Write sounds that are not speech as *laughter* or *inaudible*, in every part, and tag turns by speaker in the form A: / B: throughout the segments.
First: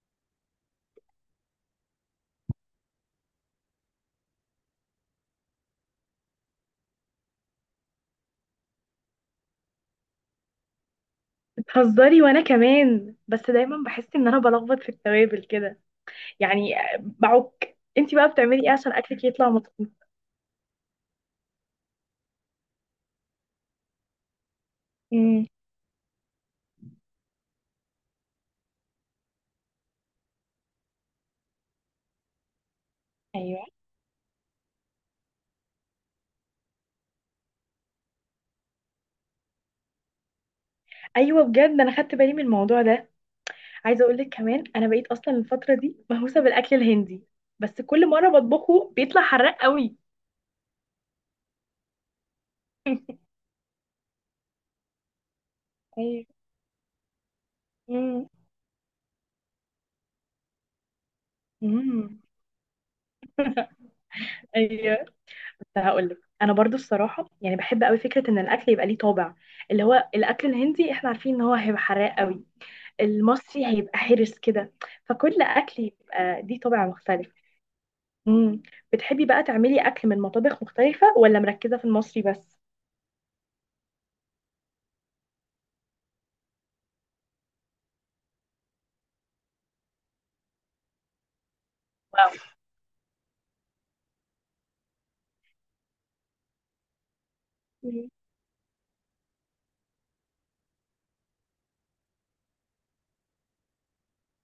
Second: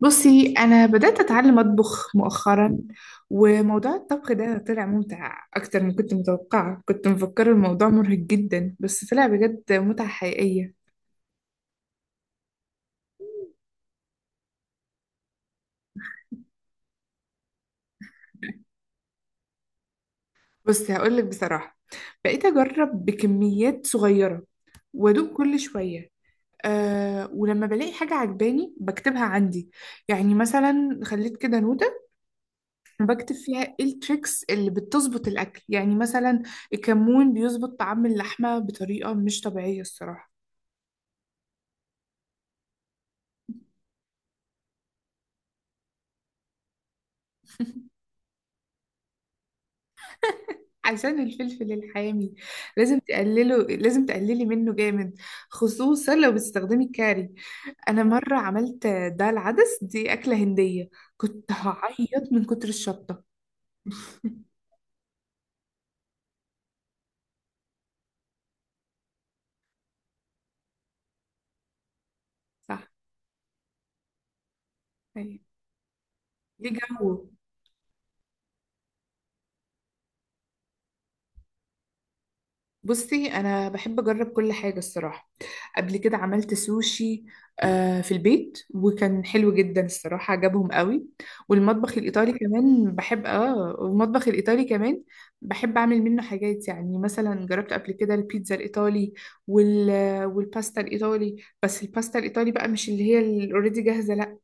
A: بصي أنا بدأت أتعلم أطبخ مؤخرا. وموضوع الطبخ ده طلع ممتع أكتر من كنت متوقعة، كنت مفكرة الموضوع مرهق جدا بس طلع بجد متعة حقيقية.
B: بتهزري، وانا كمان. بس دايما بحس ان انا بلخبط في التوابل كده، يعني. بعك انتي بقى بتعملي ايه عشان اكلك يطلع مظبوط؟
A: بصي هقولك بصراحة، بقيت أجرب بكميات صغيرة وأدوق
B: امم.
A: كل شوية. أه، ولما بلاقي حاجة عجباني بكتبها عندي، يعني مثلا خليت كده نوتة بكتب فيها
B: ايوه.
A: ايه التريكس اللي بتظبط الأكل، يعني مثلا الكمون بيظبط طعم اللحمة بطريقة مش طبيعية الصراحة.
B: ايوه بجد، انا خدت بالي من الموضوع ده. عايزه اقول لك كمان، انا بقيت اصلا الفتره دي مهووسه بالاكل الهندي، بس كل مره بطبخه بيطلع حراق قوي.
A: عشان الفلفل الحامي،
B: *laughs*
A: لازم تقللي منه جامد، خصوصا
B: ايوه.
A: لو بتستخدمي الكاري. انا
B: امم.
A: مره عملت دال العدس دي، اكله هنديه، كنت
B: امم.
A: هعيط من كتر الشطه.
B: *laughs*
A: *laughs*
B: ايوه. بس هقول لك انا برضو الصراحه، يعني بحب قوي فكره ان الاكل يبقى ليه طابع. اللي هو الاكل الهندي احنا عارفين ان هو هيبقى حراق قوي،
A: صح.
B: المصري هيبقى حرص كده.
A: أيوة.
B: فكل اكل يبقى دي
A: ليه
B: طابع
A: جو؟
B: مختلف. مم. بتحبي بقى تعملي اكل من مطابخ مختلفة ولا مركزة في المصري بس؟
A: بصي انا بحب اجرب كل حاجه الصراحه. قبل كده عملت سوشي، آه، في البيت، وكان حلو جدا الصراحه، عجبهم قوي.
B: واو.
A: والمطبخ الايطالي كمان بحب اعمل منه حاجات، يعني مثلا جربت قبل
B: مم.
A: كده البيتزا الايطالي وال والباستا الايطالي. بس الباستا الايطالي بقى مش اللي هي الاوريدي جاهزه، لا،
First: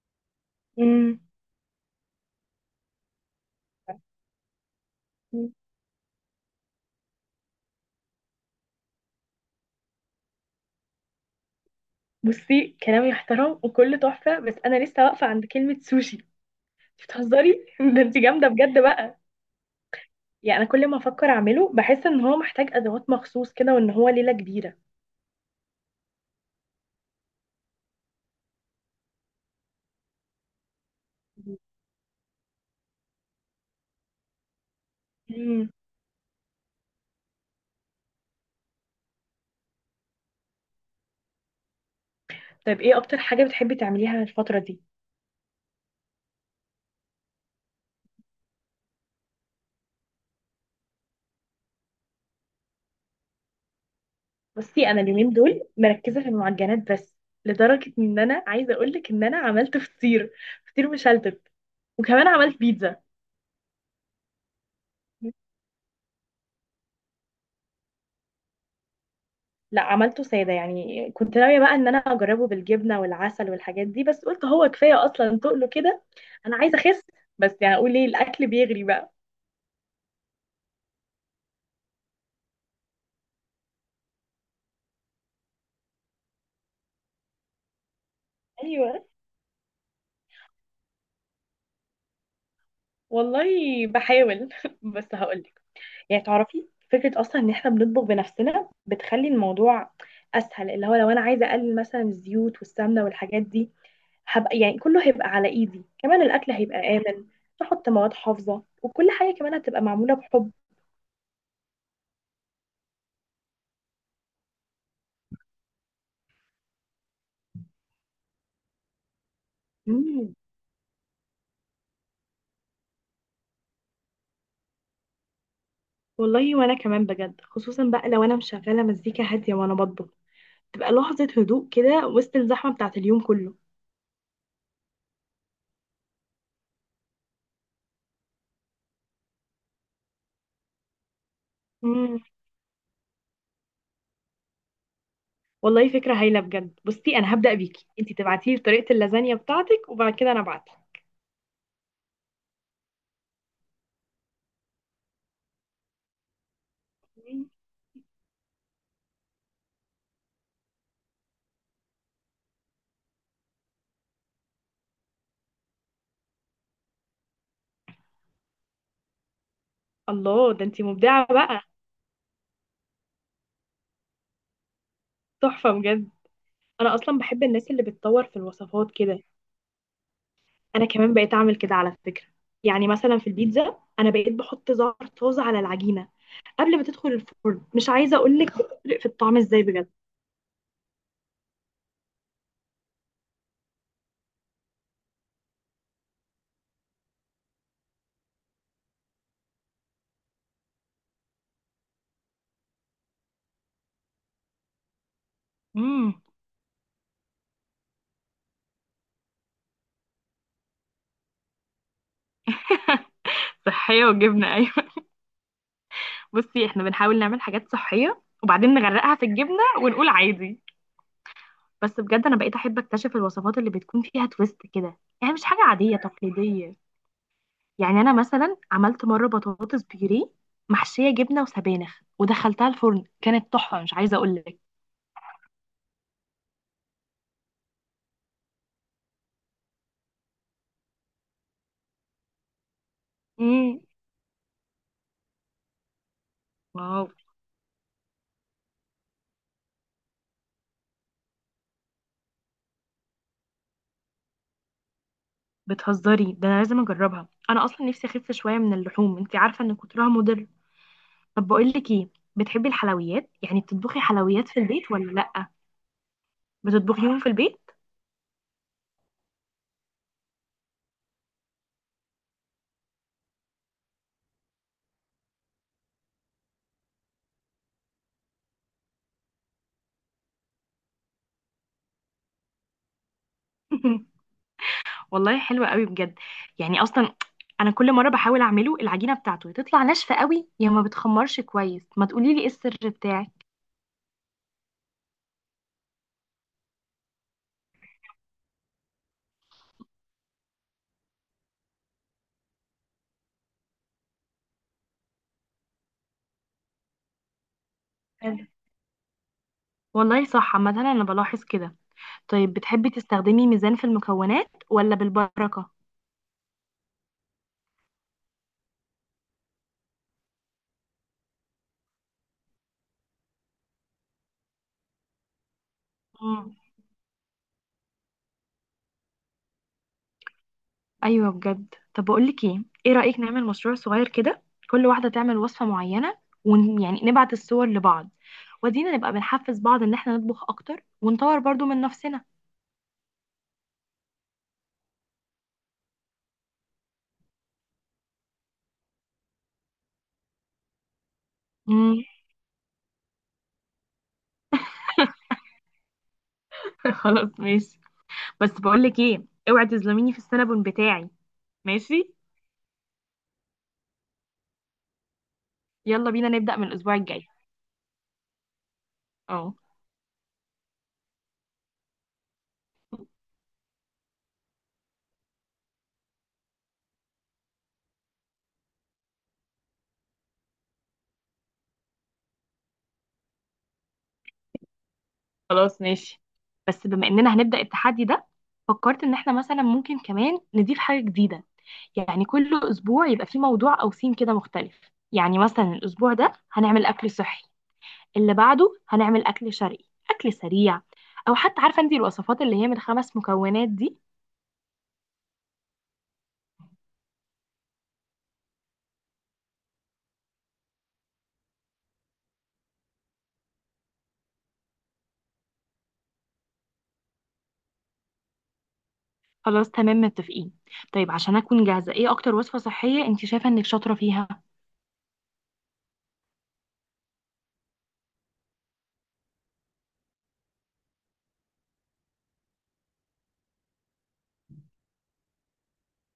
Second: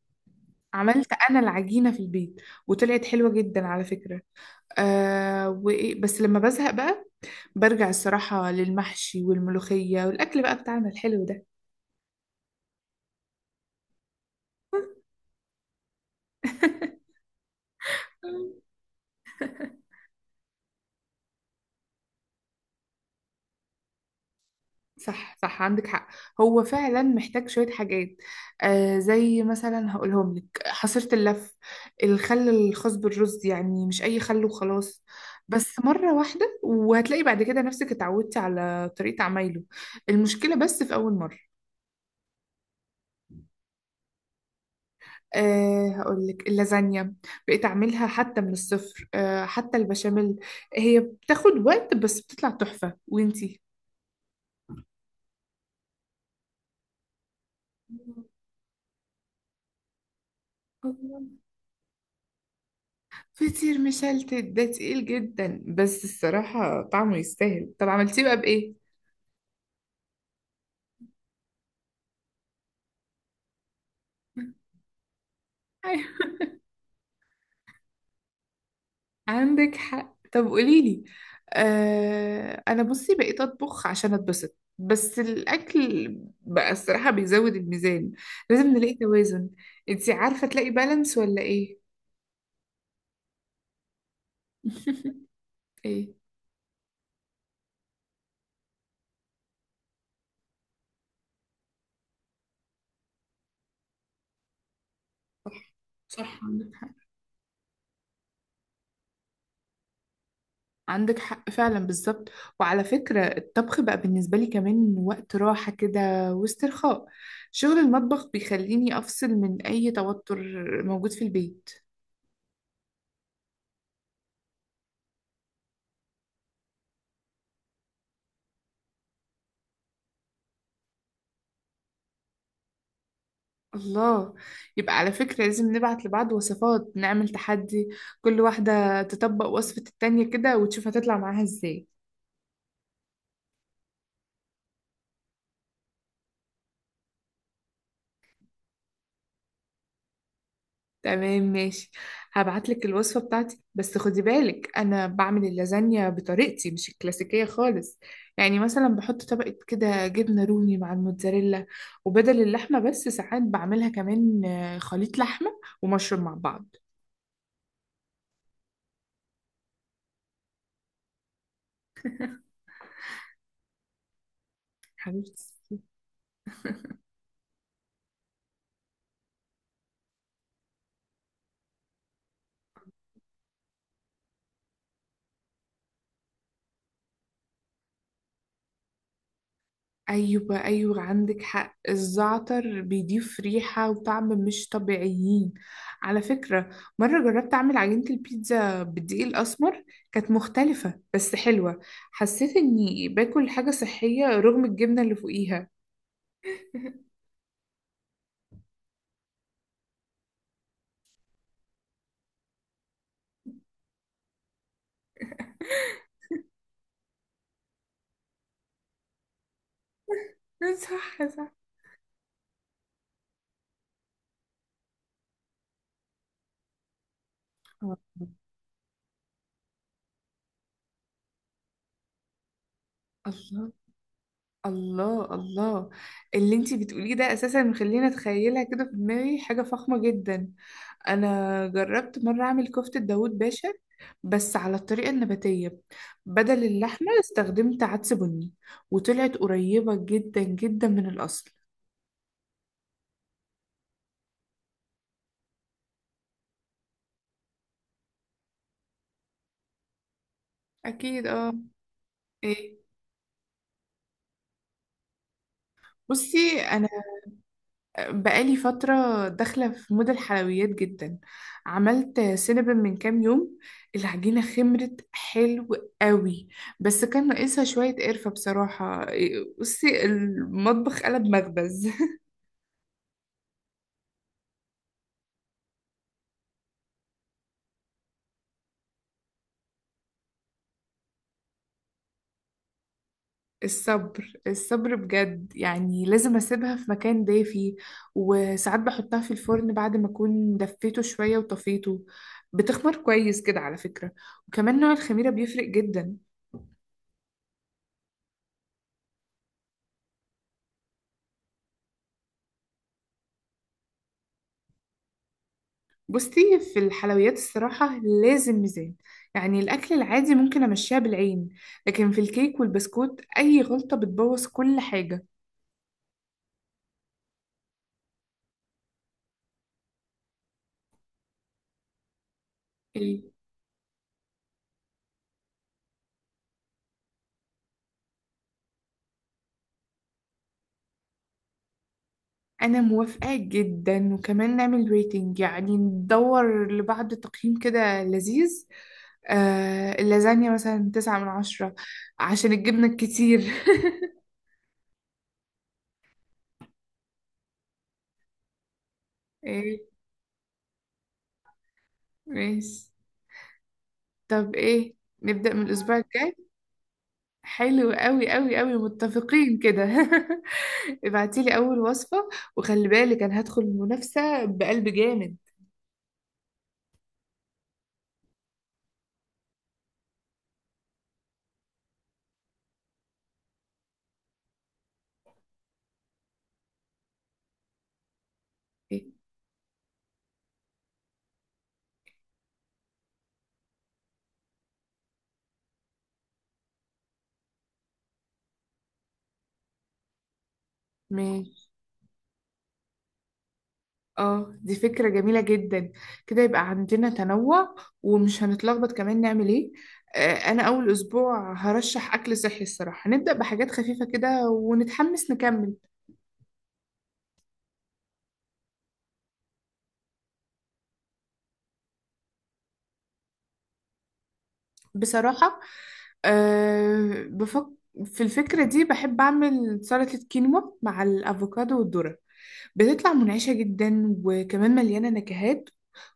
A: عملت
B: مم.
A: انا العجينه في البيت وطلعت حلوه جدا على فكره. آه،
B: مم.
A: وإيه بس لما بزهق بقى برجع الصراحة للمحشي والملوخية والأكل بقى بتاعنا الحلو ده.
B: بصي، كلام يحترم وكله تحفة، بس أنا لسه واقفة عند كلمة سوشي.
A: *laughs*
B: بتهزري *laughs* ده انت جامدة بجد بقى. يعني أنا كل ما أفكر أعمله بحس إن هو محتاج أدوات مخصوص كده وإن هو ليلة كبيرة.
A: صح صح، عندك حق، هو فعلا محتاج شوية حاجات، آه، زي مثلا هقولهم لك حصيرة اللف، الخل الخاص بالرز، يعني مش أي خل وخلاص،
B: مم.
A: بس مرة واحدة وهتلاقي بعد كده نفسك اتعودتي على طريقة عمايله، المشكلة بس في أول مرة.
B: طيب إيه أكتر حاجة بتحبي تعمليها الفترة دي؟
A: أه، هقول لك اللازانيا، بقيت اعملها حتى من الصفر، حتى البشاميل، هي بتاخد وقت بس بتطلع تحفة، وانتي. *laughs*
B: بصي، انا اليومين دول مركزه في المعجنات بس. لدرجه ان انا عايزه اقول لك ان انا عملت فطير. فطير مشلتت. وكمان عملت بيتزا.
A: فطير مشلتت ده تقيل جدا، بس الصراحة طعمه يستاهل، طب عملتيه بقى بإيه؟
B: لا، عملته ساده. يعني كنت ناويه بقى ان انا اجربه بالجبنه والعسل والحاجات دي، بس قلت هو
A: *laughs*
B: كفايه اصلا تقله كده.
A: أيوة.
B: انا عايزه اخس، بس يعني اقول ايه، الاكل بيغري بقى.
A: عندك حق، طب قوليلي. آه، أنا بصي بقيت أطبخ عشان أتبسط، بس الأكل بقى الصراحة بيزود الميزان، لازم نلاقي
B: ايوه.
A: توازن، انتي عارفة تلاقي بالانس ولا إيه؟
B: والله بحاول *laughs* بس
A: *laughs*
B: هقولك.
A: ايه.
B: يعني تعرفي فكره اصلا ان احنا بنطبخ بنفسنا بتخلي الموضوع اسهل. اللي هو لو انا عايزه اقلل مثلا الزيوت والسمنه والحاجات دي، هبقى يعني كله هيبقى على
A: صح
B: ايدي. كمان
A: صح،
B: الاكل
A: عندك حق،
B: هيبقى امن، تحط مواد حافظه، وكل حاجه كمان هتبقى معموله بحب.
A: عندك حق فعلا بالظبط. وعلى فكرة الطبخ بقى بالنسبة لي كمان وقت راحة كده، واسترخاء، شغل المطبخ بيخليني أفصل من أي
B: مم.
A: توتر موجود في البيت.
B: والله وانا كمان بجد، خصوصا بقى لو انا مشغله مزيكا هاديه وانا بطبخ، تبقى لحظه هدوء كده وسط الزحمه بتاعه اليوم كله.
A: الله، يبقى على فكرة لازم نبعت لبعض وصفات، نعمل تحدي، كل واحدة تطبق وصفة التانية كده وتشوف هتطلع معاها ازاي.
B: مم. والله فكره هايله بجد. بصي انا هبدا بيكي، انتي تبعتي لي طريقه اللازانيا بتاعتك وبعد كده انا ابعتها.
A: تمام ماشي، هبعتلك الوصفة بتاعتي، بس خدي بالك أنا بعمل اللازانيا بطريقتي مش الكلاسيكية
B: مم.
A: خالص، يعني مثلا بحط طبقة كده جبنة رومي مع الموتزاريلا، وبدل اللحمة بس ساعات بعملها كمان خليط لحمة ومشروم مع بعض.
B: الله، ده انتي مبدعه بقى. تحفه
A: حبيبتي.
B: بجد. انا اصلا بحب الناس اللي بتطور في الوصفات كده. انا كمان بقيت اعمل كده على فكره. يعني مثلا في البيتزا انا بقيت بحط زعتر طازه على العجينه قبل ما تدخل الفرن. مش عايزه اقول لك بتفرق في الطعم ازاي بجد.
A: أيوة أيوة، عندك حق، الزعتر بيضيف ريحة وطعم مش طبيعيين على فكرة. مرة جربت أعمل عجينة البيتزا بالدقيق الأسمر، كانت مختلفة بس حلوة، حسيت إني باكل حاجة صحية رغم الجبنة اللي فوقيها.
B: امم.
A: *laughs*
B: صحية وجبنة، ايوه. *laughs* بصي احنا بنحاول نعمل حاجات صحية وبعدين نغرقها في الجبنة ونقول عادي.
A: صح صح.
B: بس بجد انا بقيت احب اكتشف الوصفات اللي بتكون فيها تويست كده، يعني مش حاجة عادية تقليدية.
A: آه.
B: يعني انا مثلا عملت مرة بطاطس بيوريه محشية جبنة وسبانخ ودخلتها الفرن، كانت
A: الله
B: تحفة مش عايزة اقول لك.
A: الله الله، اللي انتي بتقوليه ده اساسا مخليني اتخيلها كده في دماغي حاجة فخمة جدا. انا جربت مرة اعمل كفتة داوود باشا،
B: امم.
A: بس على الطريقة النباتية، بدل اللحمة استخدمت عدس بني، وطلعت قريبة جدا جدا من الاصل.
B: بتهزري، ده انا لازم اجربها. انا اصلا نفسي اخف شويه من اللحوم، انت عارفه ان كترها مضر.
A: اكيد
B: طب
A: اه.
B: بقول لك ايه، بتحبي
A: ايه.
B: الحلويات؟ يعني بتطبخي حلويات في البيت ولا لا؟
A: بصي،
B: بتطبخيهم في البيت؟
A: بقالي فترة داخلة في مود الحلويات جدا، عملت سينابن من كام يوم، العجينة خمرت حلو قوي، بس كان ناقصها شوية قرفة بصراحة، بصي المطبخ قلب مخبز.
B: *laughs* والله حلوه قوي بجد. يعني اصلا انا كل مره بحاول اعمله العجينه بتاعته تطلع ناشفه قوي، يا ما بتخمرش كويس. ما تقولي لي ايه السر بتاعك؟
A: *laughs* الصبر الصبر بجد، يعني لازم أسيبها في مكان دافي، وساعات بحطها في الفرن بعد ما أكون دفيته شوية وطفيته، بتخمر كويس كده على فكرة، وكمان نوع الخميرة بيفرق جدا.
B: حلو. والله صح، عامه انا بلاحظ كده. طيب بتحبي تستخدمي ميزان في المكونات ولا بالبركه؟
A: بصي في الحلويات الصراحة لازم ميزان، يعني الأكل العادي ممكن أمشيها بالعين، لكن في الكيك والبسكوت أي غلطة بتبوظ كل حاجة.
B: ايوه بجد. طب بقول لك ايه، ايه رأيك
A: ال-
B: نعمل مشروع صغير كده؟ كل واحدة تعمل وصفة معينة، ويعني نبعت الصور لبعض، ودينا نبقى بنحفز بعض ان احنا نطبخ اكتر ونطور برضو من نفسنا.
A: أنا موافقة جدا، وكمان نعمل ريتنج، يعني ندور لبعض تقييم كده لذيذ، آه اللازانيا مثلا 9/10،
B: مم.
A: عشان الجبنة الكتير. *laughs*
B: *laughs* خلاص ماشي. بس بقول لك ايه، اوعي
A: ايه،
B: تظلميني في السنابون بتاعي. ماشي.
A: ماشي، طب ايه، نبدأ من الأسبوع
B: يلا بينا
A: الجاي.
B: نبدأ من الاسبوع الجاي.
A: حلو أوي أوي أوي،
B: اه.
A: متفقين كده. *laughs* ابعتي لي اول وصفة، وخلي بالك انا هدخل المنافسة بقلب جامد.
B: خلاص ماشي. بس بما اننا هنبدأ التحدي ده، فكرت ان احنا مثلا ممكن كمان نضيف حاجة جديدة. يعني كل اسبوع يبقى في موضوع او ثيم كده مختلف. يعني مثلا الاسبوع ده هنعمل اكل صحي، اللي بعده هنعمل اكل شرقي، اكل سريع. او حتى
A: ماشي.
B: عارفه انت الوصفات اللي هي من خمس مكونات دي.
A: اه، دي فكرة جميلة جدا، كده يبقى عندنا تنوع، ومش هنتلخبط كمان نعمل ايه. آه، انا اول اسبوع هرشح اكل صحي الصراحة، هنبدأ بحاجات خفيفة كده ونتحمس نكمل.
B: خلاص تمام متفقين. طيب عشان اكون جاهزه، ايه اكتر وصفه صحيه انت شايفه انك شاطره فيها؟
A: بصراحة، أه بفك في الفكرة دي بحب أعمل سلطة كينوا مع الأفوكادو والذرة، بتطلع منعشة جدا وكمان مليانة نكهات،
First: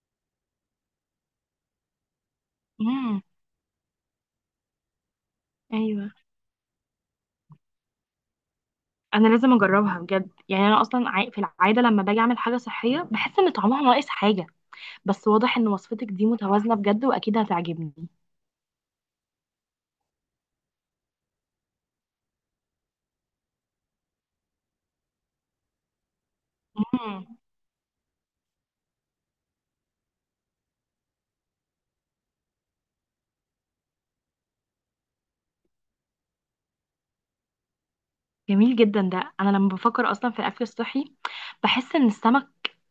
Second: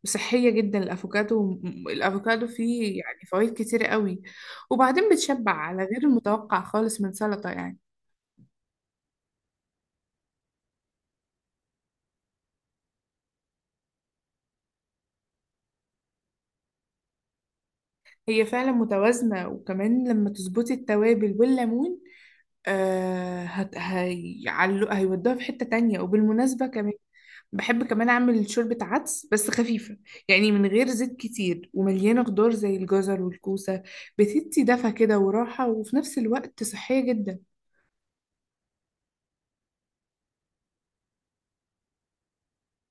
A: وصحية جدا الأفوكادو. الأفوكادو فيه يعني
B: امم.
A: فوائد كتيرة قوي، وبعدين بتشبع على غير
B: ايوه
A: المتوقع خالص من سلطة يعني.
B: انا لازم اجربها بجد. يعني انا اصلا في العاده لما باجي اعمل حاجه صحيه بحس ان طعمها ناقص حاجه. بس واضح ان وصفتك دي متوازنه بجد واكيد هتعجبني.
A: هي فعلا متوازنة، وكمان لما تظبطي التوابل والليمون آه هت... هي... هيودوها في حتة تانية. وبالمناسبة كمان بحب كمان أعمل شوربة عدس بس خفيفة، يعني من غير زيت كتير ومليانة خضار زي الجزر والكوسة، بتدي دفى كده وراحة وفي نفس الوقت صحية جدا.
B: جميل جدا. ده انا لما بفكر اصلا في الاكل الصحي بحس ان السمك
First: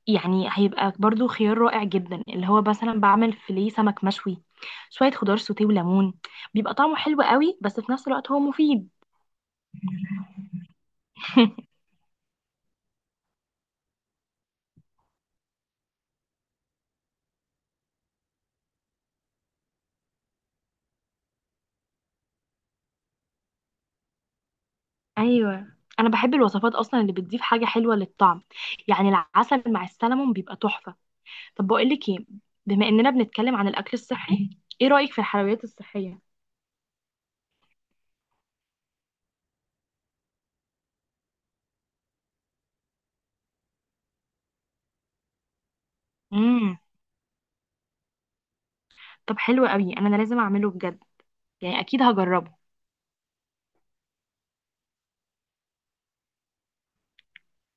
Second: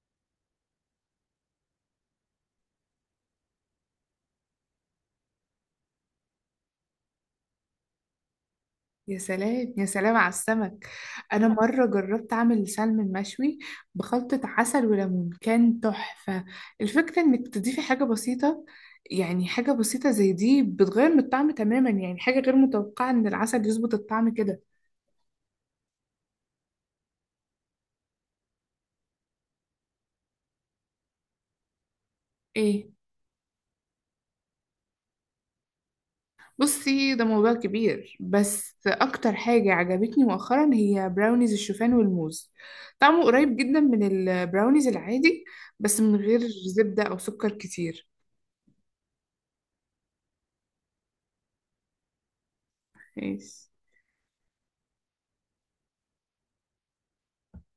B: يعني هيبقى برضو خيار رائع جدا. اللي هو مثلا بعمل فيليه سمك مشوي، شوية خضار سوتيه وليمون، بيبقى طعمه حلو قوي بس في نفس الوقت هو مفيد.
A: يا سلام يا سلام على السمك. أنا مرة
B: *laughs*
A: جربت أعمل سلمون مشوي بخلطة عسل وليمون، كان تحفة، الفكرة إنك تضيفي حاجة بسيطة، يعني حاجة بسيطة زي دي بتغير من الطعم تماما، يعني حاجة غير متوقعة إن العسل يظبط الطعم كده.
B: ايوه. انا بحب الوصفات اصلا اللي بتضيف حاجه حلوه للطعم. يعني العسل مع السلمون بيبقى تحفه. طب بقول لك ايه، بما
A: إيه.
B: اننا بنتكلم عن الاكل الصحي، ايه رايك في الحلويات الصحيه؟
A: بصي، ده موضوع كبير، بس اكتر حاجة عجبتني مؤخرا هي براونيز الشوفان والموز، طعمه قريب جدا من البراونيز العادي، بس من غير
B: امم.
A: زبدة او سكر كتير.
B: طب حلو قوي. أنا لازم اعمله بجد. يعني اكيد هجربه.
A: إيه.